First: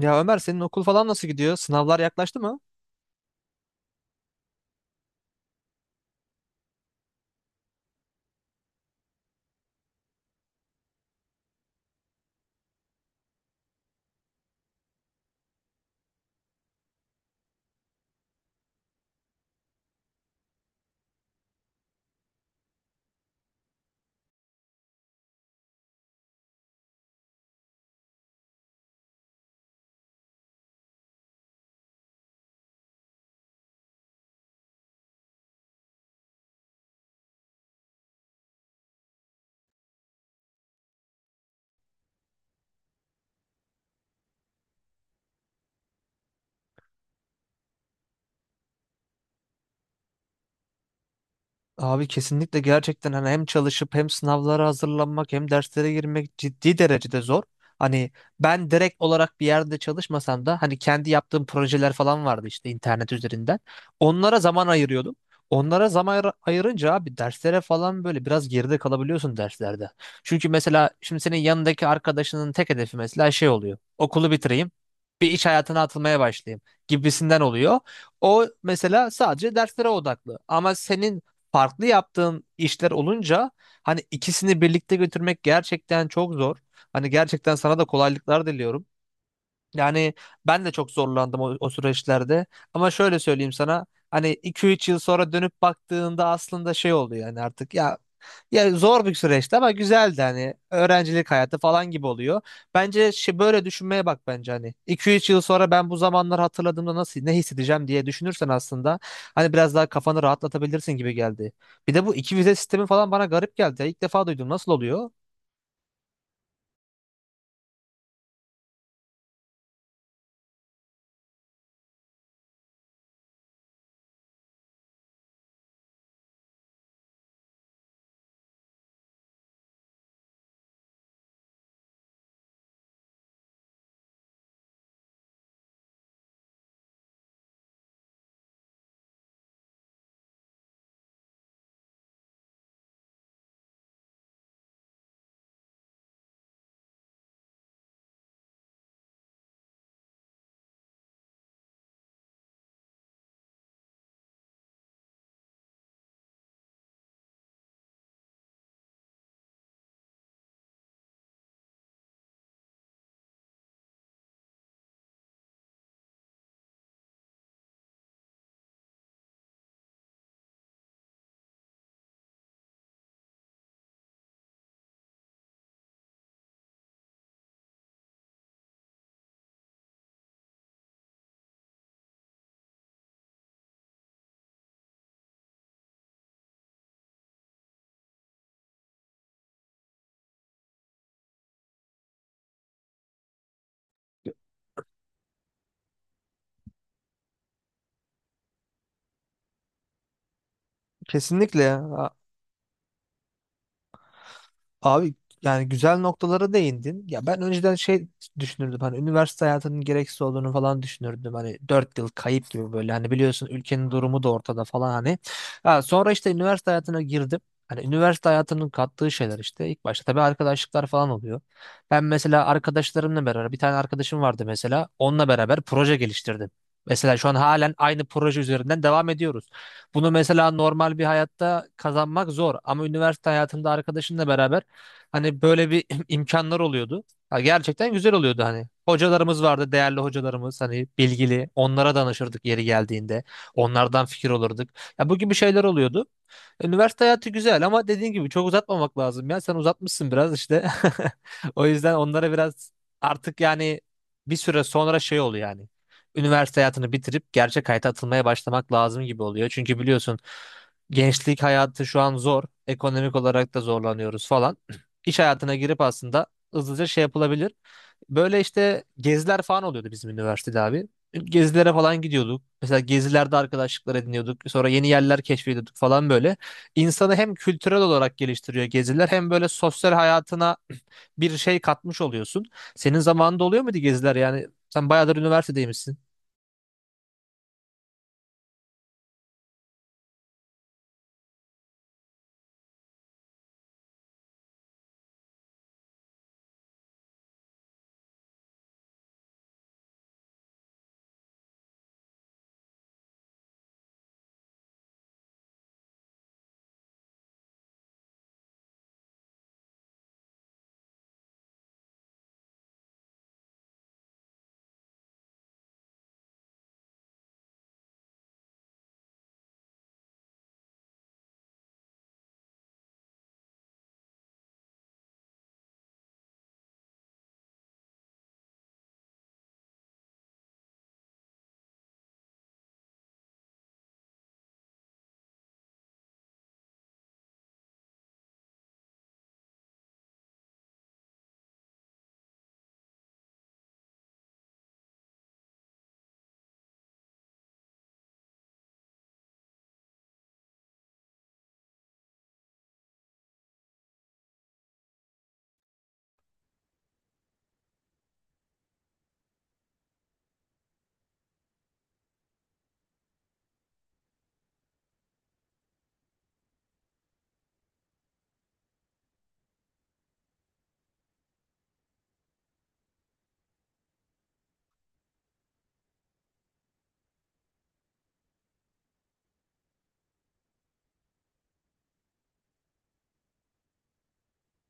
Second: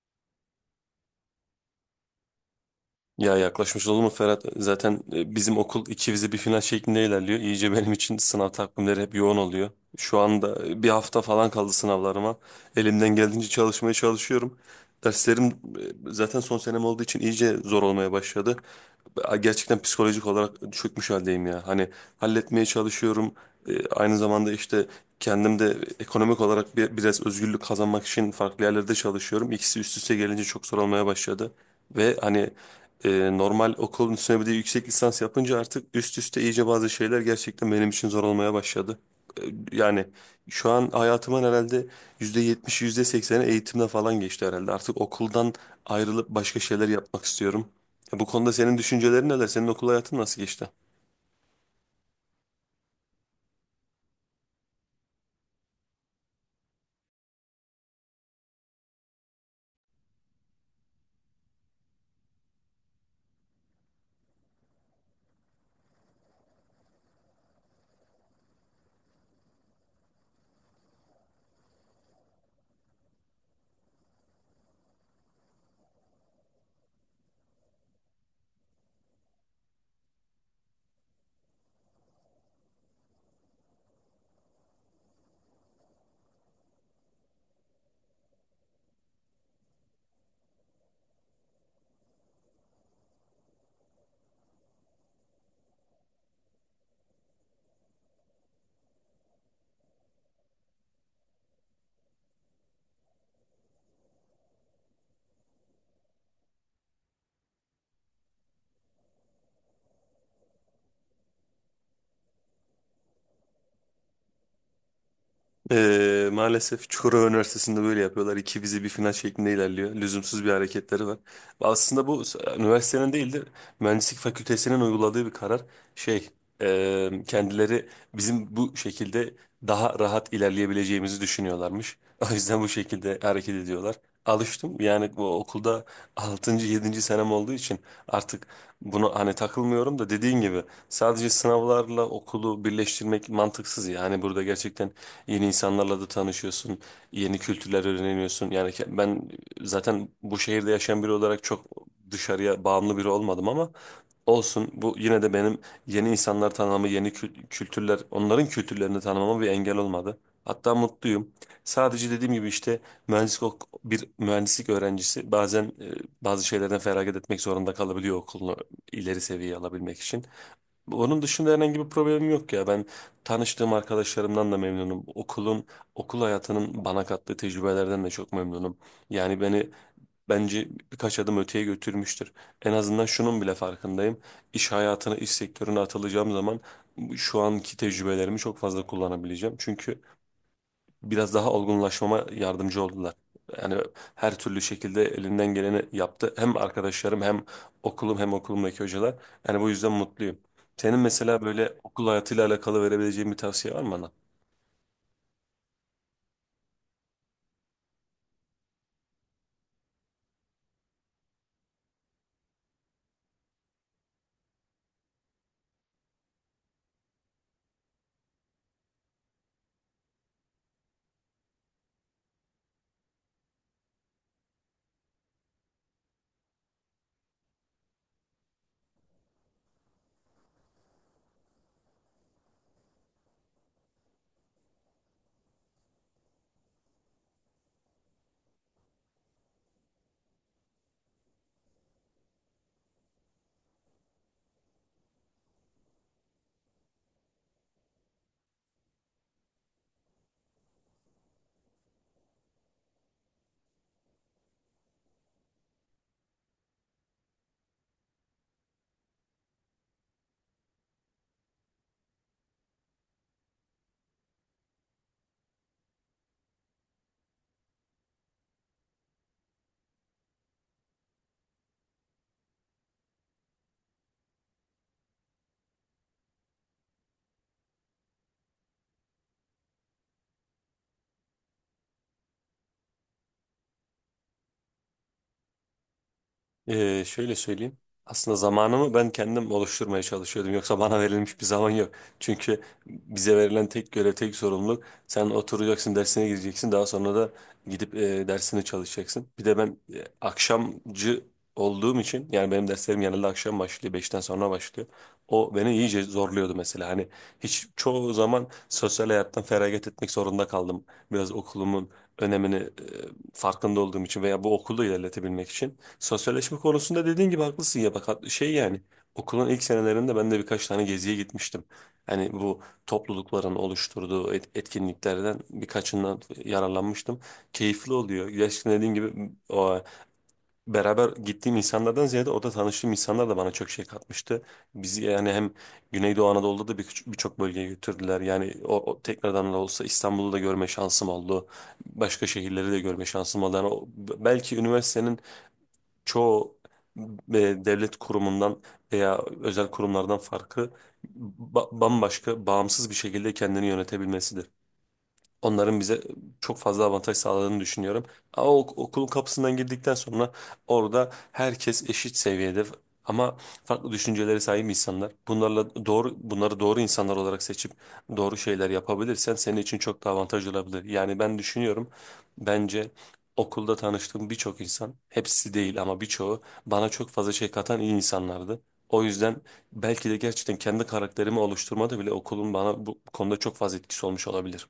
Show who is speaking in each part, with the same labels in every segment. Speaker 1: Ya Ömer senin okul falan nasıl gidiyor? Sınavlar yaklaştı mı?
Speaker 2: Ya yaklaşmış olur mu Ferhat? Zaten bizim okul iki vize bir final şeklinde ilerliyor. İyice benim için sınav takvimleri hep yoğun oluyor. Şu anda bir hafta falan kaldı sınavlarıma. Elimden geldiğince çalışmaya çalışıyorum. Derslerim zaten son senem olduğu için iyice zor olmaya başladı. Gerçekten psikolojik olarak çökmüş haldeyim ya. Hani halletmeye çalışıyorum. Aynı zamanda işte kendim de ekonomik olarak biraz özgürlük kazanmak için farklı yerlerde çalışıyorum. İkisi üst üste gelince çok zor olmaya başladı. Ve hani normal okulun üstüne bir de yüksek lisans yapınca artık üst üste iyice bazı şeyler gerçekten benim için zor olmaya başladı. E, Yani şu an hayatımın herhalde %70'i yüzde %80'i eğitimle falan geçti herhalde. Artık okuldan ayrılıp başka şeyler yapmak istiyorum. Bu konuda senin düşüncelerin neler? Senin okul hayatın nasıl geçti?
Speaker 1: Abi kesinlikle gerçekten hani hem çalışıp hem sınavlara hazırlanmak hem derslere girmek ciddi derecede zor. Hani ben direkt olarak bir yerde çalışmasam da hani kendi yaptığım projeler falan vardı işte internet üzerinden. Onlara zaman ayırıyordum. Onlara zaman ayırınca abi derslere falan böyle biraz geride kalabiliyorsun derslerde. Çünkü mesela şimdi senin yanındaki arkadaşının tek hedefi mesela şey oluyor. Okulu bitireyim, bir iş hayatına atılmaya başlayayım gibisinden oluyor. O mesela sadece derslere odaklı. Ama senin farklı yaptığın işler olunca hani ikisini birlikte götürmek gerçekten çok zor. Hani gerçekten sana da kolaylıklar diliyorum. Yani ben de çok zorlandım o süreçlerde. Ama şöyle söyleyeyim sana. Hani iki üç yıl sonra dönüp baktığında aslında şey oluyor yani artık ya, zor bir süreçti ama güzeldi hani öğrencilik hayatı falan gibi oluyor. Bence şey, böyle düşünmeye bak bence hani iki üç yıl sonra ben bu zamanlar hatırladığımda nasıl ne hissedeceğim diye düşünürsen aslında hani biraz daha kafanı rahatlatabilirsin gibi geldi. Bir de bu iki vize sistemi falan bana garip geldi. İlk defa duydum. Nasıl oluyor?
Speaker 2: Maalesef Çukurova Üniversitesi'nde böyle yapıyorlar. İki vize bir final şeklinde ilerliyor. Lüzumsuz bir hareketleri var. Aslında bu üniversitenin değil de mühendislik fakültesinin uyguladığı bir karar. Şey, kendileri bizim bu şekilde daha rahat ilerleyebileceğimizi düşünüyorlarmış. O yüzden bu şekilde hareket ediyorlar. Alıştım. Yani bu okulda altıncı yedinci senem olduğu için artık bunu hani takılmıyorum da dediğin gibi sadece sınavlarla okulu birleştirmek mantıksız ya. Hani burada gerçekten yeni insanlarla da tanışıyorsun, yeni kültürler öğreniyorsun. Yani ben zaten bu şehirde yaşayan biri olarak çok dışarıya bağımlı biri olmadım ama olsun. Bu yine de benim yeni insanlar tanımamı, yeni kültürler, onların kültürlerini tanımama bir engel olmadı. Hatta mutluyum. Sadece dediğim gibi işte mühendislik bir mühendislik öğrencisi bazen bazı şeylerden feragat etmek zorunda kalabiliyor okulunu ileri seviyeye alabilmek için. Onun dışında herhangi bir problemim yok ya. Ben tanıştığım arkadaşlarımdan da memnunum. Okulun, okul hayatının bana kattığı tecrübelerden de çok memnunum. Yani beni bence birkaç adım öteye götürmüştür. En azından şunun bile farkındayım. İş hayatına, iş sektörüne atılacağım zaman şu anki tecrübelerimi çok fazla kullanabileceğim. Çünkü biraz daha olgunlaşmama yardımcı oldular. Yani her türlü şekilde elinden geleni yaptı. Hem arkadaşlarım hem okulum hem okulumdaki hocalar. Yani bu yüzden mutluyum. Senin mesela böyle
Speaker 1: Kesinlikle.
Speaker 2: okul hayatıyla alakalı verebileceğin bir tavsiye var mı bana?
Speaker 1: Abi yani güzel noktalara değindin. Ya ben önceden şey düşünürdüm hani üniversite hayatının gereksiz olduğunu falan düşünürdüm. Hani 4 yıl kayıp gibi böyle hani biliyorsun ülkenin durumu da ortada falan hani. Ha, sonra işte üniversite hayatına girdim. Hani üniversite hayatının kattığı şeyler işte ilk başta tabii arkadaşlıklar falan oluyor. Ben mesela arkadaşlarımla beraber bir tane arkadaşım vardı mesela onunla beraber proje geliştirdim. Mesela şu an halen aynı proje üzerinden devam ediyoruz. Bunu mesela normal bir hayatta kazanmak zor ama üniversite hayatında arkadaşınla beraber hani böyle bir imkanlar oluyordu. Ha, gerçekten güzel oluyordu hani. Hocalarımız vardı, değerli hocalarımız hani bilgili. Onlara danışırdık yeri geldiğinde. Onlardan fikir olurduk. Ya bu gibi şeyler oluyordu. Üniversite hayatı güzel ama dediğin gibi çok uzatmamak lazım ya. Sen uzatmışsın biraz işte. O yüzden onlara biraz artık yani bir süre sonra şey oluyor yani. Üniversite hayatını bitirip gerçek hayata atılmaya başlamak lazım gibi oluyor. Çünkü biliyorsun gençlik hayatı şu an zor. Ekonomik olarak da zorlanıyoruz falan. İş hayatına girip aslında hızlıca şey yapılabilir. Böyle işte geziler falan oluyordu bizim üniversitede abi. Gezilere falan gidiyorduk. Mesela gezilerde arkadaşlıklar ediniyorduk. Sonra yeni yerler keşfediyorduk falan böyle insanı hem kültürel olarak geliştiriyor geziler hem böyle sosyal hayatına bir şey katmış oluyorsun. Senin zamanında oluyor muydu geziler? Yani sen bayağıdır üniversitedeymişsin.
Speaker 2: Şöyle söyleyeyim. Aslında zamanımı ben kendim oluşturmaya çalışıyordum. Yoksa bana verilmiş bir zaman yok. Çünkü bize verilen tek görev, tek sorumluluk sen oturacaksın, dersine gireceksin. Daha sonra da gidip dersini çalışacaksın. Bir de ben akşamcı olduğum için yani benim derslerim genelde akşam başlıyor, beşten sonra başlıyor. O beni iyice zorluyordu mesela. Hani hiç çoğu zaman sosyal hayattan feragat etmek zorunda kaldım. Biraz okulumun önemini farkında olduğum için veya bu okulu ilerletebilmek için. Sosyalleşme konusunda dediğin gibi haklısın ya bak yani okulun ilk senelerinde ben de birkaç tane geziye gitmiştim. Hani bu toplulukların oluşturduğu etkinliklerden birkaçından yararlanmıştım. Keyifli oluyor. Gerçekten dediğim gibi o beraber gittiğim insanlardan ziyade orada tanıştığım insanlar da bana çok şey katmıştı. Bizi yani hem Güneydoğu Anadolu'da da birçok bölgeye götürdüler. Yani o tekrardan da olsa İstanbul'u da görme şansım oldu. Başka şehirleri de görme şansım oldu. Yani o- belki üniversitenin çoğu e, devlet kurumundan veya özel kurumlardan farkı bambaşka, bağımsız bir şekilde kendini yönetebilmesidir. Onların bize çok fazla avantaj sağladığını düşünüyorum. Ama okulun kapısından girdikten sonra orada herkes eşit seviyede ama farklı düşüncelere sahip insanlar. Bunlarla doğru bunları doğru insanlar olarak seçip doğru şeyler yapabilirsen senin için çok daha avantaj olabilir. Yani ben düşünüyorum bence okulda tanıştığım birçok insan hepsi değil ama birçoğu bana çok fazla şey katan iyi insanlardı. O yüzden belki de gerçekten kendi karakterimi oluşturmada bile okulun bana bu konuda çok fazla etkisi olmuş olabilir.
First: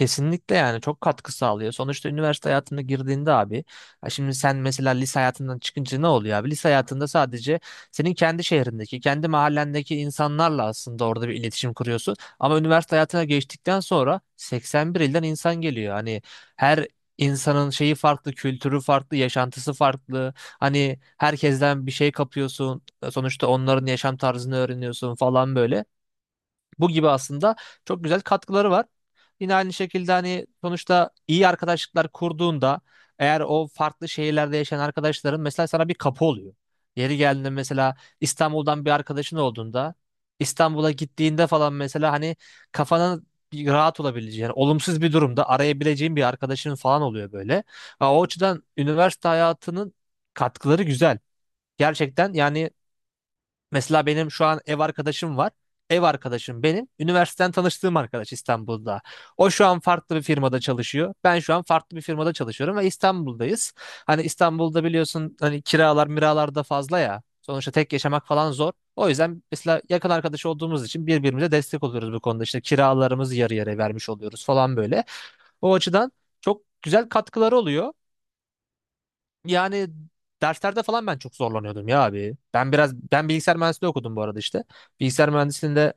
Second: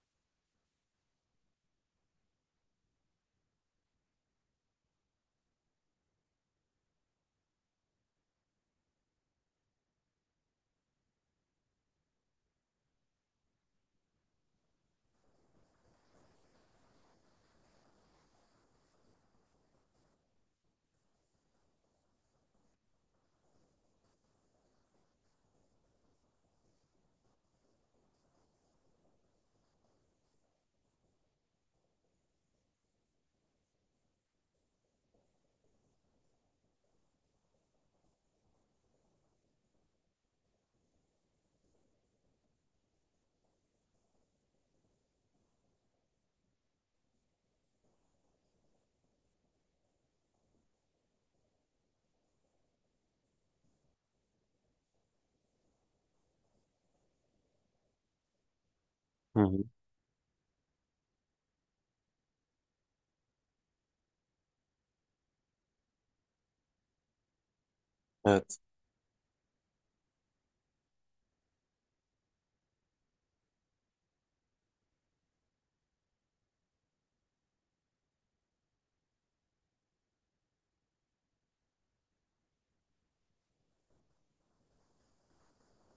Speaker 1: Kesinlikle yani çok katkı sağlıyor. Sonuçta üniversite hayatına girdiğinde abi, ha şimdi sen mesela lise hayatından çıkınca ne oluyor abi? Lise hayatında sadece senin kendi şehrindeki, kendi mahallendeki insanlarla aslında orada bir iletişim kuruyorsun. Ama üniversite hayatına geçtikten sonra 81 ilden insan geliyor. Hani her insanın şeyi farklı, kültürü farklı, yaşantısı farklı. Hani herkesten bir şey kapıyorsun. Sonuçta onların yaşam tarzını öğreniyorsun falan böyle. Bu gibi aslında çok güzel katkıları var. Yine aynı şekilde hani sonuçta iyi arkadaşlıklar kurduğunda eğer o farklı şehirlerde yaşayan arkadaşların mesela sana bir kapı oluyor. Yeri geldiğinde mesela İstanbul'dan bir arkadaşın olduğunda İstanbul'a gittiğinde falan mesela hani kafanın bir rahat olabileceği yani olumsuz bir durumda arayabileceğin bir arkadaşın falan oluyor böyle. Ha, o açıdan üniversite hayatının katkıları güzel. Gerçekten yani mesela benim şu an ev arkadaşım var. Ev arkadaşım benim üniversiteden tanıştığım arkadaş İstanbul'da.
Speaker 2: Hı
Speaker 1: O
Speaker 2: hı.
Speaker 1: şu an farklı bir firmada çalışıyor. Ben şu an farklı bir firmada çalışıyorum ve İstanbul'dayız. Hani İstanbul'da biliyorsun hani kiralar miralar da fazla ya. Sonuçta tek yaşamak falan
Speaker 2: Evet.
Speaker 1: zor. O yüzden mesela yakın arkadaş olduğumuz için birbirimize destek oluyoruz bu konuda. İşte kiralarımızı yarı yarıya vermiş oluyoruz falan böyle. O açıdan çok güzel katkıları oluyor. Yani derslerde falan ben çok zorlanıyordum ya abi. Ben biraz bilgisayar mühendisliği okudum bu arada işte. Bilgisayar mühendisliğinde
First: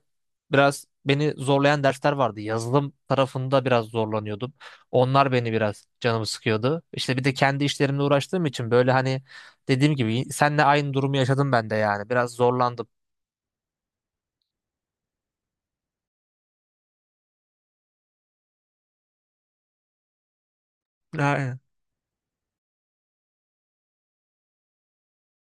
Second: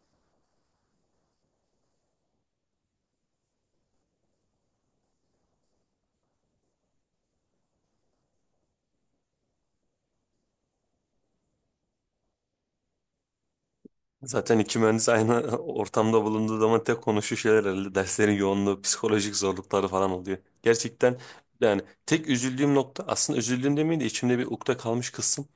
Speaker 1: biraz beni zorlayan dersler vardı. Yazılım tarafında biraz zorlanıyordum. Onlar beni biraz canımı sıkıyordu. İşte bir de kendi işlerimle uğraştığım için böyle hani dediğim gibi senle aynı durumu yaşadım ben de yani. Biraz zorlandım.
Speaker 2: Zaten iki mühendis aynı ortamda bulunduğu zaman tek konuşu şeyler herhalde derslerin yoğunluğu, psikolojik zorlukları falan oluyor. Gerçekten
Speaker 1: Aynen.
Speaker 2: yani tek üzüldüğüm nokta aslında üzüldüğüm demeyeyim de içimde bir ukde kalmış kısım.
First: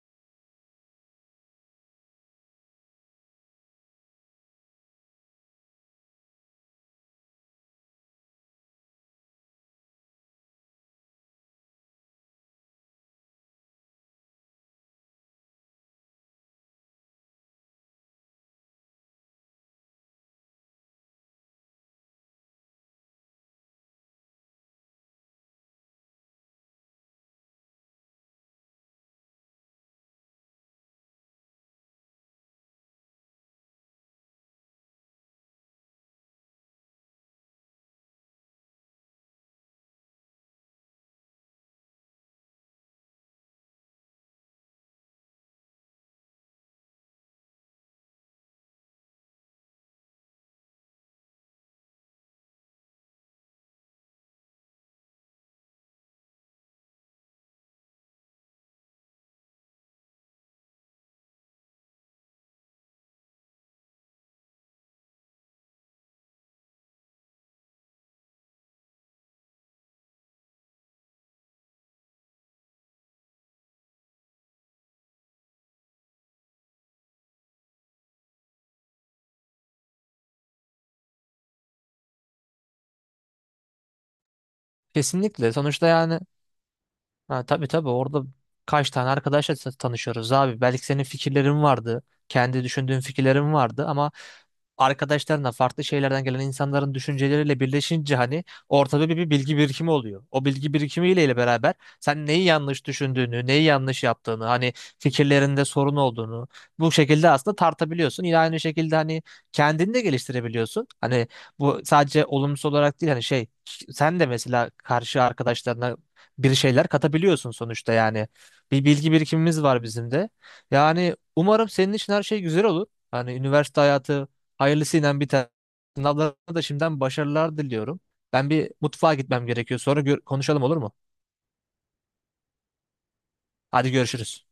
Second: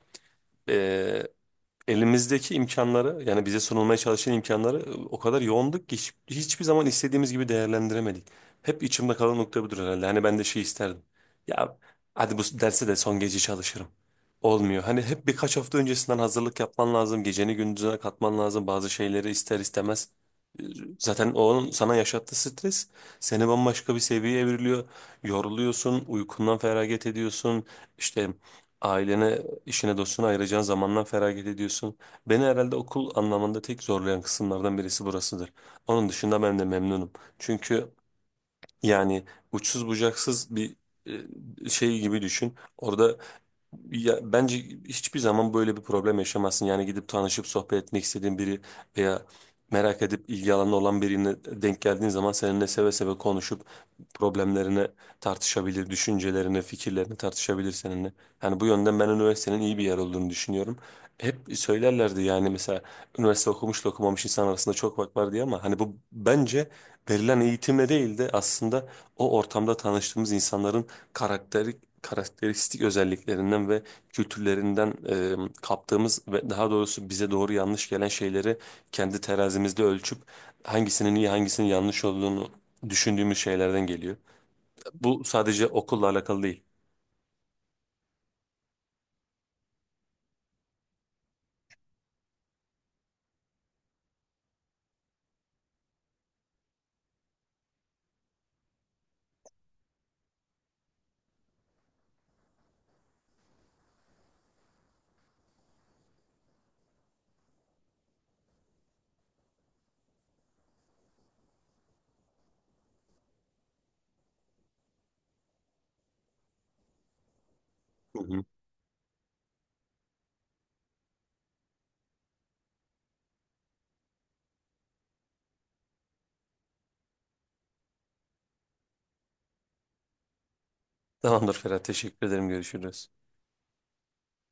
Speaker 2: Elimizdeki imkanları yani bize sunulmaya çalışan imkanları o kadar yoğunduk ki hiçbir zaman istediğimiz gibi değerlendiremedik. Hep içimde kalan nokta budur herhalde. Hani ben de şey isterdim. Ya hadi bu derse de son gece çalışırım. Olmuyor. Hani hep birkaç hafta öncesinden hazırlık yapman lazım. Geceni gündüzüne katman lazım. Bazı şeyleri ister istemez. E, Zaten onun sana yaşattığı stres seni bambaşka bir seviyeye evriliyor. Yoruluyorsun, uykundan feragat ediyorsun. İşte ailene, İşine dostuna ayıracağın zamandan feragat ediyorsun. Beni herhalde okul anlamında tek zorlayan kısımlardan birisi burasıdır. Onun dışında ben de memnunum. Çünkü yani uçsuz bucaksız bir şey gibi düşün. Orada ya bence hiçbir zaman böyle bir problem yaşamazsın. Yani gidip tanışıp sohbet etmek istediğin biri veya merak edip ilgi alanı olan birine denk geldiğin zaman seninle seve seve konuşup problemlerini tartışabilir, düşüncelerini, fikirlerini tartışabilir seninle. Yani bu yönden ben üniversitenin iyi bir yer olduğunu düşünüyorum. Hep söylerlerdi yani mesela üniversite okumuşla okumamış insan arasında çok fark var diye ama hani bu bence verilen eğitimle değil de aslında o ortamda tanıştığımız insanların karakteri karakteristik özelliklerinden ve kültürlerinden kaptığımız ve daha doğrusu bize doğru yanlış gelen şeyleri kendi terazimizde ölçüp hangisinin iyi hangisinin yanlış olduğunu düşündüğümüz şeylerden geliyor. Bu
Speaker 1: Kesinlikle.
Speaker 2: sadece
Speaker 1: Sonuçta
Speaker 2: okulla
Speaker 1: yani
Speaker 2: alakalı değil.
Speaker 1: ha, tabii tabii orada kaç tane arkadaşla tanışıyoruz abi. Belki senin fikirlerin vardı. Kendi düşündüğün fikirlerin vardı ama arkadaşlarına farklı şeylerden gelen insanların düşünceleriyle birleşince hani ortada bir bilgi birikimi oluyor. O bilgi birikimiyle ile beraber sen neyi yanlış düşündüğünü, neyi yanlış yaptığını, hani fikirlerinde sorun olduğunu bu şekilde aslında tartabiliyorsun. Yine aynı şekilde hani kendini de geliştirebiliyorsun. Hani bu sadece olumsuz olarak değil hani şey sen de mesela karşı arkadaşlarına bir şeyler katabiliyorsun sonuçta
Speaker 2: Hı
Speaker 1: yani.
Speaker 2: hı.
Speaker 1: Bir bilgi birikimimiz var bizim de. Yani umarım senin için her şey güzel olur. Hani üniversite hayatı hayırlısıyla bir tane. Sınavlarına da şimdiden başarılar diliyorum. Ben bir mutfağa gitmem gerekiyor. Sonra konuşalım olur mu?
Speaker 2: Tamamdır Ferhat, teşekkür ederim. Görüşürüz.
Speaker 1: Hadi görüşürüz.